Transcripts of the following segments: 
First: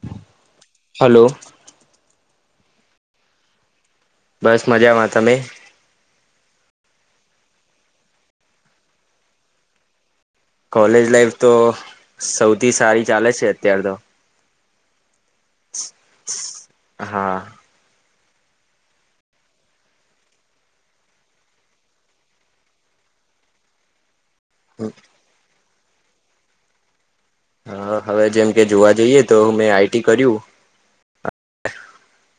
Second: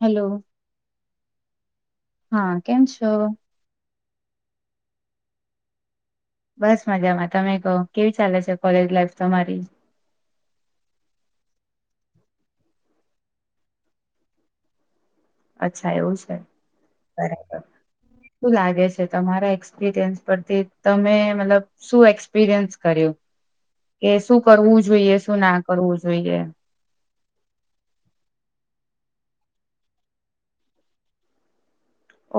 Hello hello. હા. કેમ છો? બસ મજામાં. તમે? બસ મજામાં. તમે કહો કેવી ચાલે છે કોલેજ લાઈફ તમારી? કોલેજ લાઈફ તો સૌથી સારી ચાલે છે અતાર તો અચ્છા એવું છે. હા બરાબર શું લાગે છે તમારા એક્સપિરિયન્સ પરથી તમે મતલબ શું એક્સપિરિયન્સ કર્યું કે શું કરવું જોઈએ શું ના? કરવું જોઈએ હા. હવે જેમ કે જોવા જઈએ તો મેં આઈટી કર્યું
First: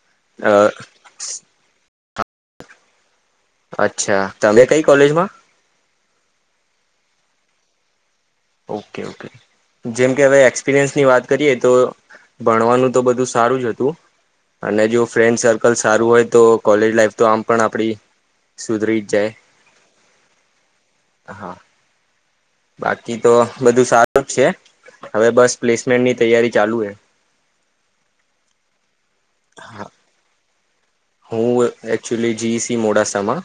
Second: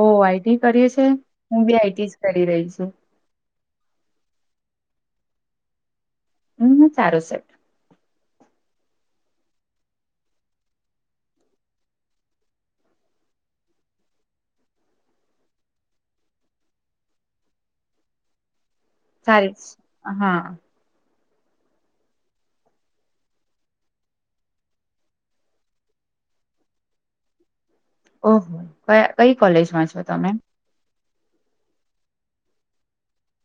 ઓ આઈટી કરીએ છી હું બી આઈટી કરી રહી છું. અચ્છા. તમે કઈ કોલેજમાં? હમ. ચારુસેટ. ઓકે ઓકે જેમ કે હવે એક્સપિરિયન્સની વાત કરીએ તો ભણવાનું તો બધું સારું જ હતું અને જો ફ્રેન્ડ સર્કલ સારું હોય તો કોલેજ લાાઈફ તો આમ પણ આપણી [unintelligible] હા. હા. બાકી તો બધું સારું જ છે, હવે બસ પ્લેસમેન્ટની તૈયારી ચાલુ હે. ઓહો ક કઈ કોલેજમાં છો તમે? હું એકક્ચુઅલી જી ઈ સી મોડા સામાં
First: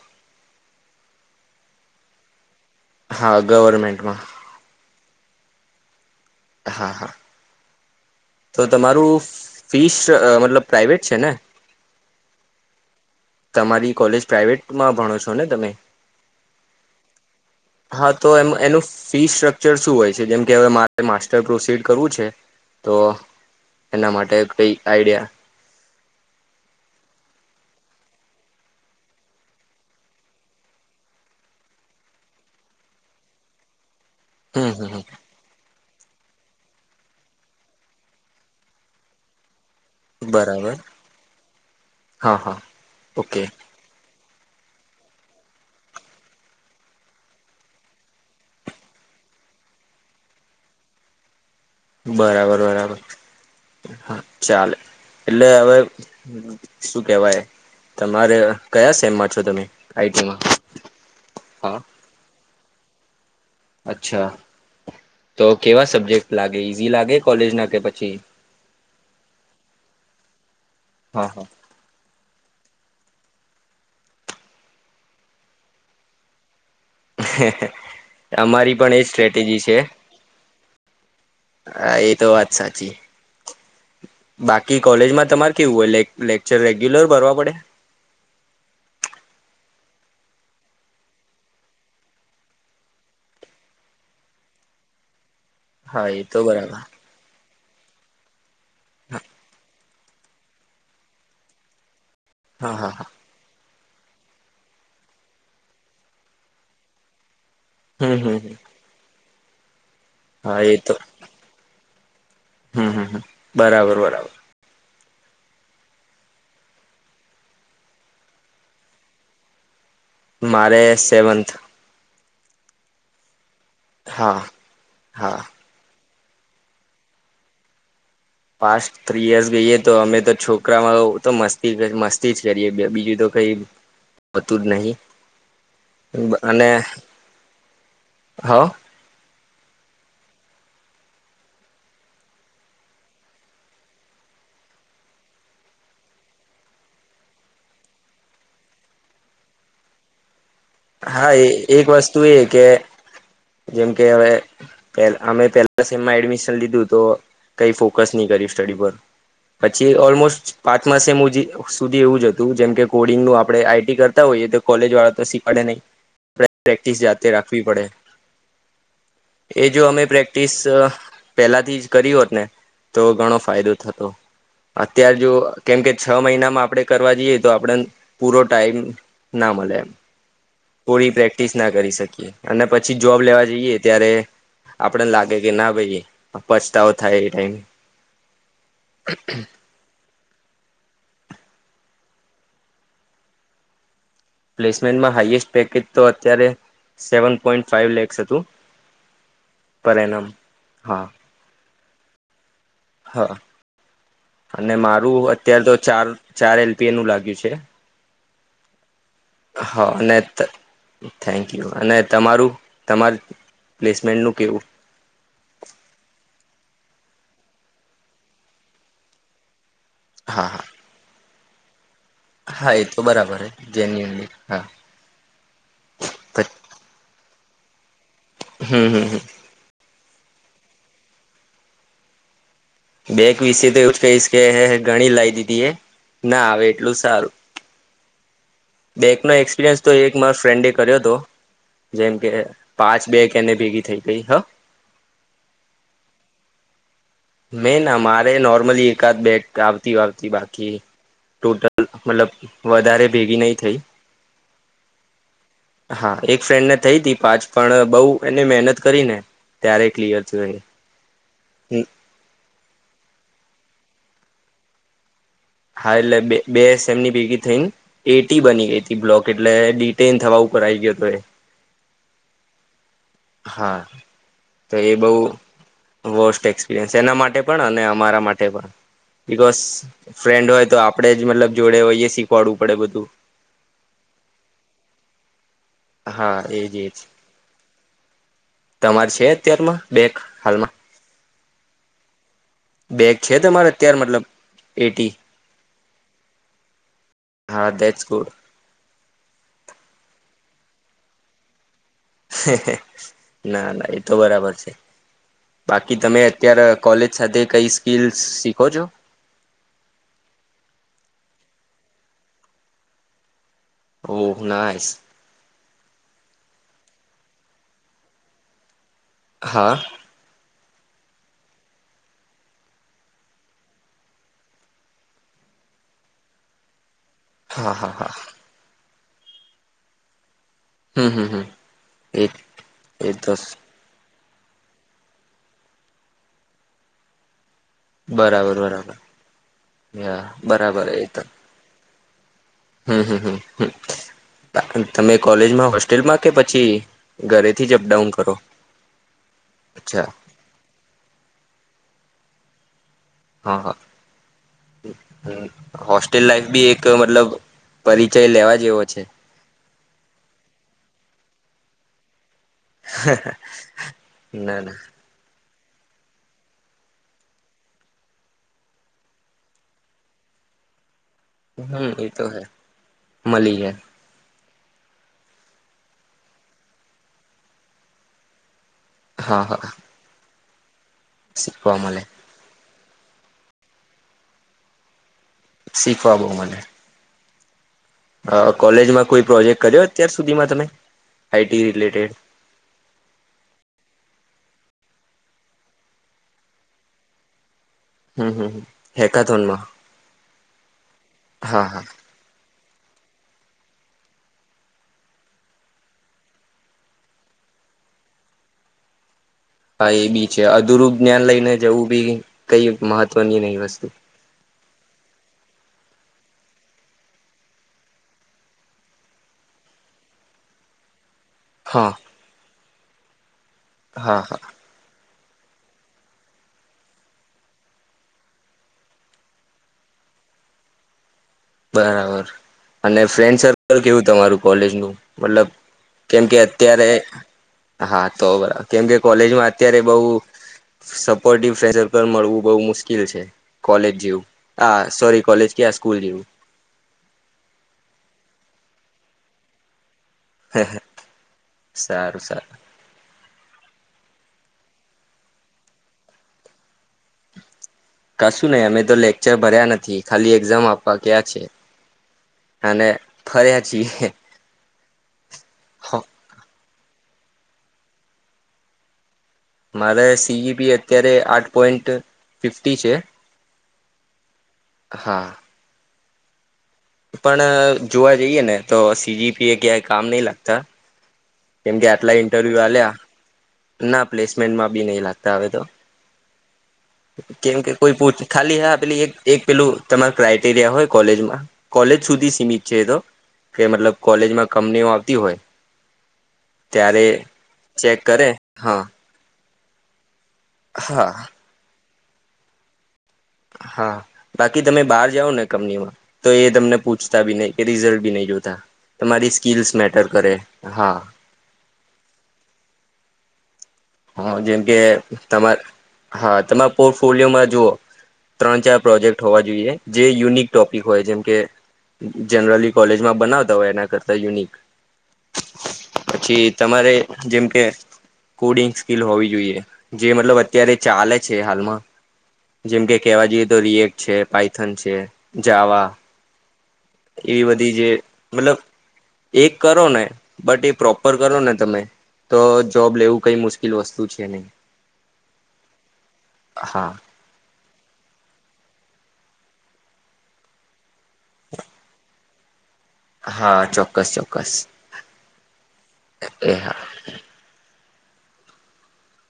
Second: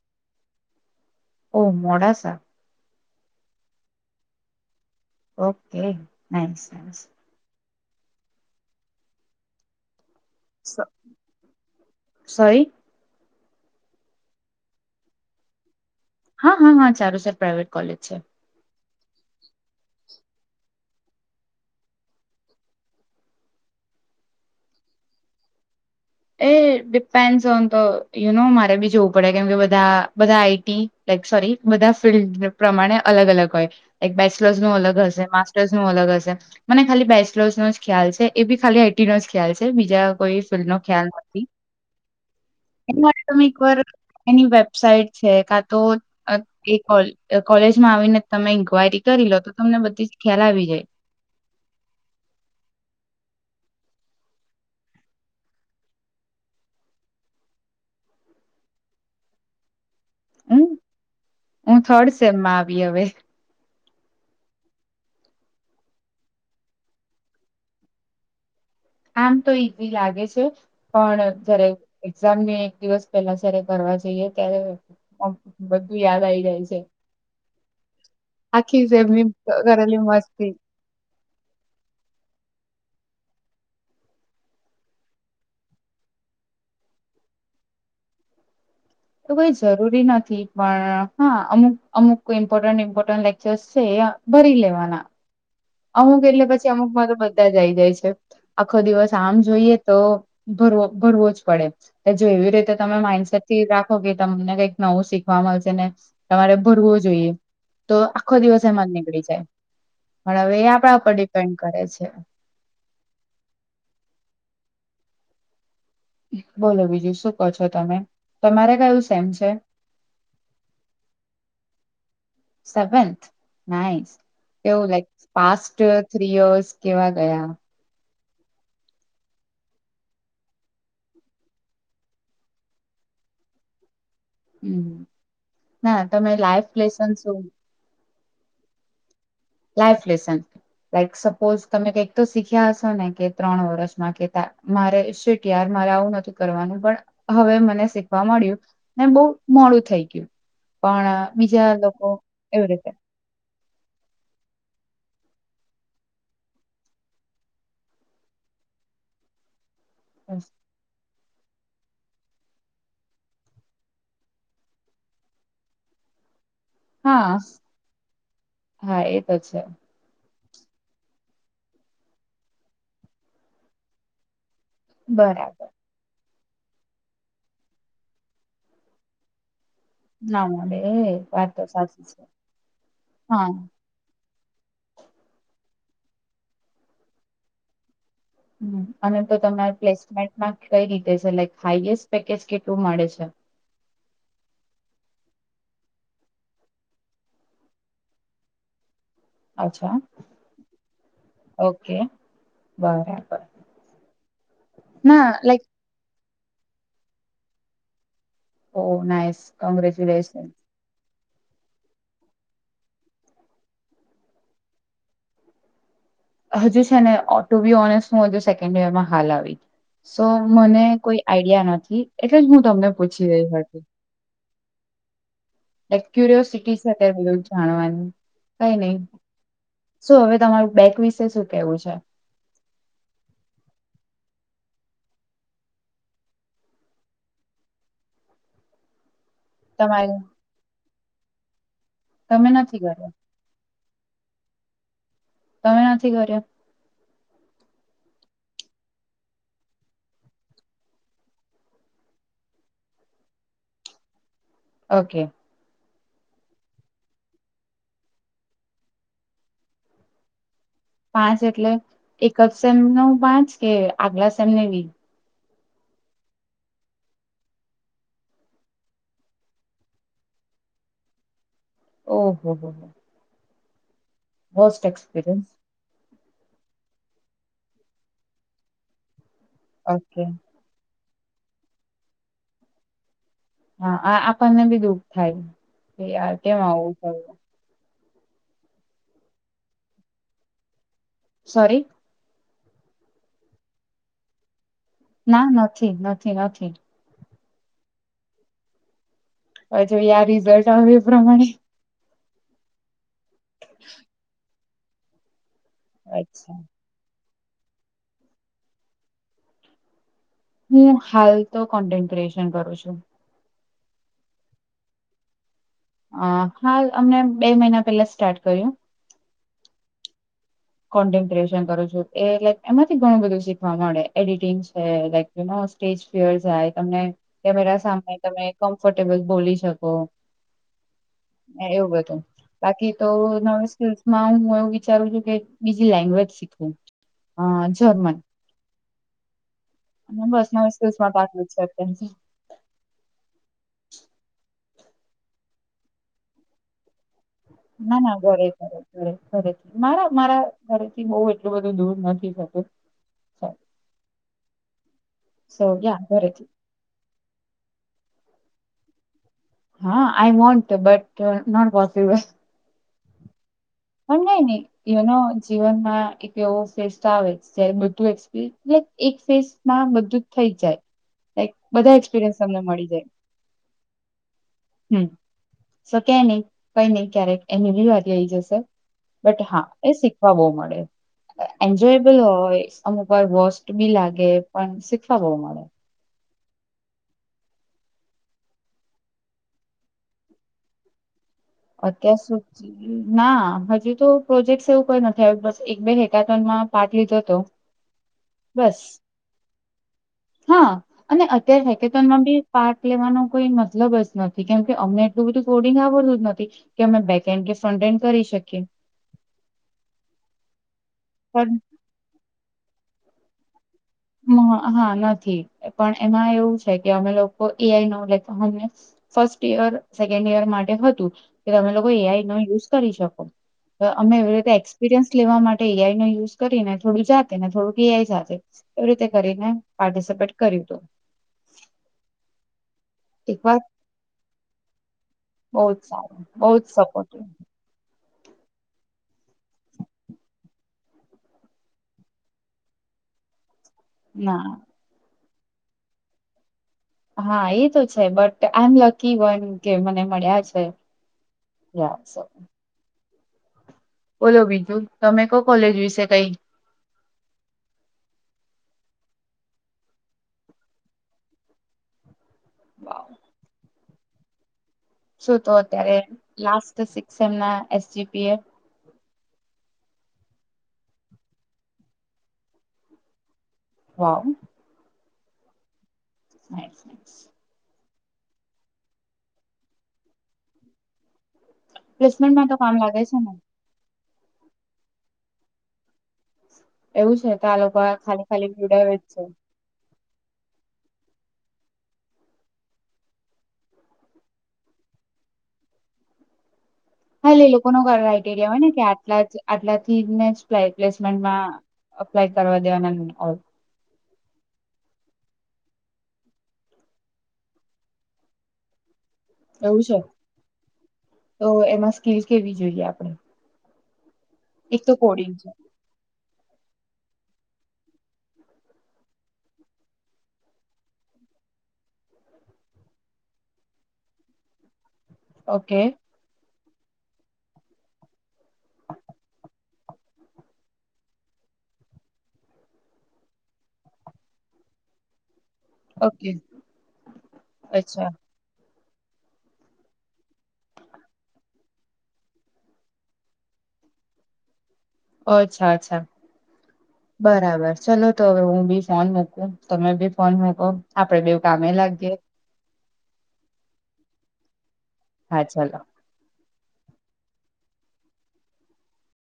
ઓ મોડાસા હા ગવર્મેન્ટમાં ઓકે. નાઈસ હા હા તો તમારું ફિશ અ મતલબ સ- પ્રાઇવેટ છે ને સોરી તમારી કોલેજ પ્રાાઈવેટ માં ભણો છો ને તમે હા હા હા સારું છે. પ્રાઇવેટ કોલેજ હા છે. તો એમ એનું ફી સ્ટ્રકચર શું હોય છે જેમ કે હવે મારે માસ્ટર પ્રોસીડ કરવું છે તો એના માટે કઈ આઈડિયા એ ડિપેન્ડસ ઓન ધ યુનો મારે બી જોવું પડે કેમકે બધા બધા આઈટી લાઇક સોરી બધા ફિલ્ડ પ્રમાણે અલગ અલગ હોય. એક બેચલર્સ હમ નું હમ અલગ હશે માસ્ટર્સ નું અલગ હશે. મને ખાલી બેચલર્સ નો જ ખ્યાલ છે એ બી ખાલી આઈટી નો જ ખ્યાલ છે. બીજા હ કોઈ ફિલ્ડ બરાબર નો [unintelligible] હા હા ઓકે એની વેબસાાઈટ છે કા તો એ કોલેજમાં આવીને તમે ઈન્ક્વાયરી કરી લો તો તમને બધી જ ખ્યાલ આવી જાય. બરાબર બરાબર હા ચાલે એટલે હવે શું કેવાય તમારે કયા સેમમાં છો તમે આઈટીમાં હું હા હું થડ સેમમાં આવી હવે અચ્છા તો કેવા સબ્જેક્ટ લાગે ઈઝી લાગે કોલેજ ના કે પછી આમ તો ઈઝી લાગે છે પણ હા હા જ્યારે એક્ઝામને એક દિવસ પેલા જ્યારે કરવા જઈએ ત્યારે બધું યાદ આઈ જાય છે. અમારી આખી પણ એજ જેમની સ્ટ્રેટેજી છે. કરેલી મસ્તી એ તો વાત સાચી. બાકી કોલેજમાં તમારે કેવું હોય લેક્ચર રેગ્યુલર ભરવા પડે એવુ કઈ જરૂરી નથી પણ હા અમુક અમુક ઇમ્પોર્ટન્ટ ઇમ્પોર્ટન્ટ લેક્ચર્ છે ભરી લેવાના. હા અમુક એ તો એટલે પછી બરાબર અમુક મા તો બધા જ જઈ જાય છે. આખો દિવસ આમ જોઈએ તો ભરવો ભરવો જ પડે. જો એવી રીતે હા હા તમે હા માઇન્ડસેટ થી રા ખો કે તમને કઈક નવું શીખવા મળશે ને તમારે ભરવો જોઈએ. તો હમ આખો હમ હમ દિવસ એમાં જ નીકળી જાય. પણ હવે હા એ તો આપણા ઉપર ડિપેન્ડ કરે છે. હમ હમ હમ બરાબર બરાબર બોલો બીજું શું કહો છો તમે તમારે કયું સેમ છે મારે સેવન્થ સેવેન્થ નાઈસ હા હા થ્રી અવર્સ કેવા ગયા પાસ્ટ થ્રી યર્સ ગઈએ તો અમે તો છોકરા માંતો મસ્તી મસ્તી જ કરીએ બીજું તો કઈ હોતું જ હમ નહી ના તમે અને લાઈફ લેસન શુ હ લાઈફ લેસન લાઈક સપોઝ તમે કઈક તો શીખ્યા હશો ને કે ત્રણ વર્ષમાં કેતા મારે શીટયાર મારે આવું નથી કરવાનું પણ હવે મને શીખવા મળ્યું ને બોવ મોડું થઈ ગયું. હા પણ એ બીજા એક લોકો વસ્તુ એ કે એવી રીતે જેમકે હવે પે અમે પેલા સેમ એડમિશન લીધું તો કઈ ફોકસ ની કર્યું સ્ટડી પર પછી ઓલમોસ્ટ પાંચમા સેમ ઉજી સુધી એવું જ હતું જેમ કે કોડિંગનું આપણે આઈટી કરતા હોઈએ તો કોલેજ વાળા તો શી ખવાડે નહી પ્રેક્ટિસ જાતે હા રાખવી પડે હા એ તો છે એ જો અમે પ્રે ટિસ પેહેલાથી જ કરી હોત ને તો ઘણો ફાયદો થતો અત્યાર જો બરાબર કેમ કે છ મહિના માં આપણે કરવા જઈએ તો આપણે પૂરો ટાઈમ ના મલે એમ ના મળે થોડી એ વાત પ્રેક્ટિસ તો ના કરી સાચી છે શકીએ અને પછી જોબ હા લેવા જઈએ ત્યારે આપડને લાગે કે ના ભાઈ પછતાવો થાય એ ટાઈમ હ અને તો તમારે પ્લેસ મેટમાં કઈ રીતે સીલેકટ હાઈએસ્ટ પેકેજ કેટલું મળે છે. પ્લેસમેન્ટમાં હાાઈએસ્ટ પેકેજ તો અત્યારે સેવન પોઈન્ટ ફાઈવ લેક્સ હતું. અચ્છા પર એનમ હા ઓ કે હા અને મારું ના અત્યારે લાઈક તો ચાર ચાર એલપી એ નું લાગ્યું છે. ઓ નાઈસ કોન્ગ્રેચ્યુલેશન થેન્કયુ અને તમારું તમાર પ્લેસમેન્ટનું કેવું હજુ છે ને ઓ ટું બી ઓનસ હું હજુ સેકન્ડ ઈયરમાં હાલ આવી સો હા હા મને કોઈ આઈડિયા નથી એટલે જ હું હા એ તમને તો પૂછી બરાબર રહી જેન્યુનલી હા એક ક્યુરોયોસિટી બધું જાણવાની કઈ નહી હમ હમ શું હવે તમારું બેક વિશે શું કેવું છે બેક વિશે તો એવું જ કહીશ કે ગણી લાવ દીધી એ ના આવે એટલું સારું બેક મૈં એક્પિરિયન્સ તો એક તમારે માર ફ્રેન્ડે કર્યો હતો દો જેમ કે તમે નથી પાંચ કર્યો બે કેને ભેગી થઈ કઈ હ તમે નથી કર્યા મે ના મારે નોર્મલી એકાદ બેગ આવતી આવતી બાકી ટોટલ મતલબ વધારે ભેગી નહી થઈ ઓકે હા એક ફ્રેન્ડને થઈ તી પાંચ પણ બહુ એને મહેનત કરી ને ત્યારે ક્લિયર થયું પાંચ એટલે એકપસેમ ન પાંચ કે આગલા સા એમનેવીી હા એટલે બે બે એસ એમ ની ભેગી થઈ એટી બની ગઈ હતી બ્લોક એટલે ડિટેન થવા કર આવી ગયો હતો એ ઓહ હો હો હા તો વર્સ્ટ એ એક્સપિરિયન્સ બહ વર્સ્ટ એક્સપિરયસ તેેના માટે પણ અને અમારા માટે પણ બિકઝ ઓકે ફ્રેન્ડ હોય તો આપ આપડે જ મતલબ જોડે હોય શીખવાડવું પડે બધું હા આપણને બી દુઃખ થાય યાર હા કેમ એજ એજ આવું છ તમારે છે અત્યારમાં બેક હાલમાં સોારી બેગ છે તમારે અત્યારે મતલબ એટી ના નથી નથી નથી હા દેટસ ગુડ હ જો રિઝલ્ટ આવે એ પ્રમાણે [inaudible] ના ના એ તો બરાબર છે બાકી તમે અચ્છા અત્ય્યારે કોલેજ સાથે કઈ સ્કીલ શીખો છો હું હાલ તો કોન્ટન્ટ ક્રિએશન કરું છું ઓહ નાસ અ હાલ અમને બે મહિના પેલા સ્ટાર્ટ કર્યું હા કોન્ટેન્ટ ક્રિએશન કરું છું એ લક એમાંથી ઘણું બધું શીખવા મળે એડિટિંગ છે લ સ્ટેજ ફરાય તમને હા કેમેરા હા સામે હા તમે ફટેબલ બોલી શકો. હમ હમ હમ એવું બધું એ બાકી તો ન મુસક ના હું એવું વિચારું છું કે બીજી લેંગ્વેજ શીખવું. હ જર્મન, બરાબર બરાબર અને બસ નવી બરાબર એ તો [unintelligible] છે. [unintelligible] હમ હમ હમ તમે કોલેજમાં હોસ્ટેલમાં કે પછી ઘરેથી જ ના અપડાઉન ના કરો ઘરે ઘરે ઘરે ઘરેથી ના અચ્છા ના મારા ઘરેથી બઉ એટલું બધું દૂર નથી. [unintelligible] હા હા, સો યા હોસ્ટેલ ઘરેથી લાઈફ બી એક મતલબ પરિ જય લેવા જેવો છે. હા, I want but not possible. હહ [unintelligible] હ નયની એવનો જીવનમાં એક એવો ફેઝ તો આવે જયારે બધું એક્સપલે યા એક ફેઝમાં બધું જ થઈ જાય. લાઈક, હમ બધા એ તો એક્સપિરિયન્સ હે અમને મળી ગયા મળી જાય હમ, શો કાય નહી, કઈ નઈ ક્યારેક એની આઈ જશે બટ હા એ શીખવા બહુ મળે શીખવા મળે એન્જોયબલ હોય અમુકવાર વોસ્ટ બી લાગે પણ શીખવા બઉ શીખવા બઉ મલે અ, કોલેજમાં કોઈ પ્રોજેક્ટ કર્યો અત્યાર સુધીમાં તમે આઈટી રિલેટેડ અત્યાર સુધી ના, હજુ તો પ્રોજેકટ્સ એવું કઈ નથી આવ્યું, બસ એક બે હેકાથોનમાં પાટ લીધો હતો હમ, હમ, હમ, બસ હેકાથોનમાં હા, અને અત્યારે હા હા હેકેતોનમાં બી પાર્ટ લેવાનો કોઈ મતલબ જ નથી, કેમ કે અમને એટલું બધું કોડિંગ આવડતું જ નથી કે અમે બેક હેન્ડ કે ફ્રન્ટ હેન્ડ કરી શકીએ હા, એ બી છે, અધૂરું જ્ઞાન લઈને પણ જવું બી કઈ મહત્વની નહીં વસ્તુ મ હા નથી, પણ એમાં એવું છે, કે અમે લોકો એઆઈનો લાઈક અમને ફર્સ્ટ ઈયર સેકન્ડ ઈયર માટે હતું કે તમે લોકો હા એઆઈનો યુઝ કરી શકો અમે હા એવી હા રીતે એક્સપિરયન્સ લેવા માટે એ. આઈ નો યુઝ કરીને થોડું જાતે ને થોડુંક એ. આઈ સાથે એવી રીતે કરીને પાર્ટિસિપેટ કર્યું તું. બરાબર. અને ફ્રેન્ડ વાર સર્કલ કેવું તમારું કોલેજનું મતલબ બહુ જ સારું કેમ કે બહુ જ અત્યારે સપોર્ટિવ હા તો બરા કેમકે કોલેજમાં અત્યારે બઉ સપોર્ટિવ ફ્રેન્ડ સર્કલ મળવું બહુ મુશ્કીલ છે. કોલેજ જેવું ના આ સોરી કોલેજ કે આ સ્કૂલ જેવું હા એ તો છે બટ આ એમ લકી વન કે મને મળ્યા છે. યા સ સારું સારું બોલો બીજું, તમે કો કોલેજ વિશે કઈ? કશું નહી અમે તો લેક્ચર ભર્યા નથી. ખાલી એક્ઝામ આપવા ગયા છે. અને ફર્યાં જી શું તો અત્યારે લાસ્ટ સિક્સ એમ ના એસજીપી એ મારા સીઈપી અત્યારે આઠ પોઈન્ટ ફિફ્ટી છે. વાવ હા. Nice nice. પણ જોવા જઈએ ને તો, સીજીપી એ ક્યાય કામ નહી લાગતા. કેમકે આટલા પ્લેસમેન્ટમાં તો ઇન્ટરવ્યુ કામ આલ્યા લાગે છે ને ના પ્લેસમેન્ટમાં બી નહી લાગતા હવે તો. એવું છે તો કેમ આ કે લોકો કોઈ પૂ ખાલી હ પીવડાવે પેલી જ એક છે એક પેલું તમારે ક્રાઈટેરિયા હોય કોલેજમાં. કોલેજ સુધી સીમિત છે એતો. કે મતલબ કોલેજમાં કમનીઓ આવતી હોય. ત્યારે હા એ લોકો ન ચેક કરે કાઈટેરિયા હોય ને કે હા આટલાજ આટલાથીને હા પ્લેસમેન્ટમાં અપ્લાય કરવા દેવાનાં હા. બાકી તમે બહાર જાઓ ને કંપનીમાં. તો એ તમને પૂછતા બી નહી કે રિઝલ્ટ બી નહી જોતા. તમારી સ્કીલ્સ એવું છે. મેટર કરે હા તો એમાં સ્કિલ્સ કેવી જોઈએ આપડે? હા જેમ કે છે તમારે હા, તમારે પો પોલિયોમાં જુઓ ત્રણ ચાર પ્રોજેક્ટ હોવા જોઈએ. જે યુનિક ટોપિક હોય. જેમકે જનરલી કોલેજમાં બનાવતા હોય એના કરતા યુનિક ઓકે. પછી તમારે જેમ કે કોડિંગ ફિલ હોવી જોઈએ. જે મતલબ અત્યારે ચાલે છે હાલમાં. જેમ કે કેવા જઈએ તો રિએકટ છે, પાઈથન છે. જાવા ઓકે એવી બધી જે અચ્છા મતલબ એક કરો ને બટ એ પ્રોપર કરો ને તમે. તો જોબ લેવું કઈ મુશ્કેલ કીલ વસ્તુ છે નહી. અચ્છા અચ્છા હા બરાબર. ચલો તો હવે હું બી ફોન મૂકું. તમે બી ફોન મુકો. આપડે બેવ કામે લાગીયે હા ચોક્કસ ચોક્કસ. હા ચાલો. એ હા.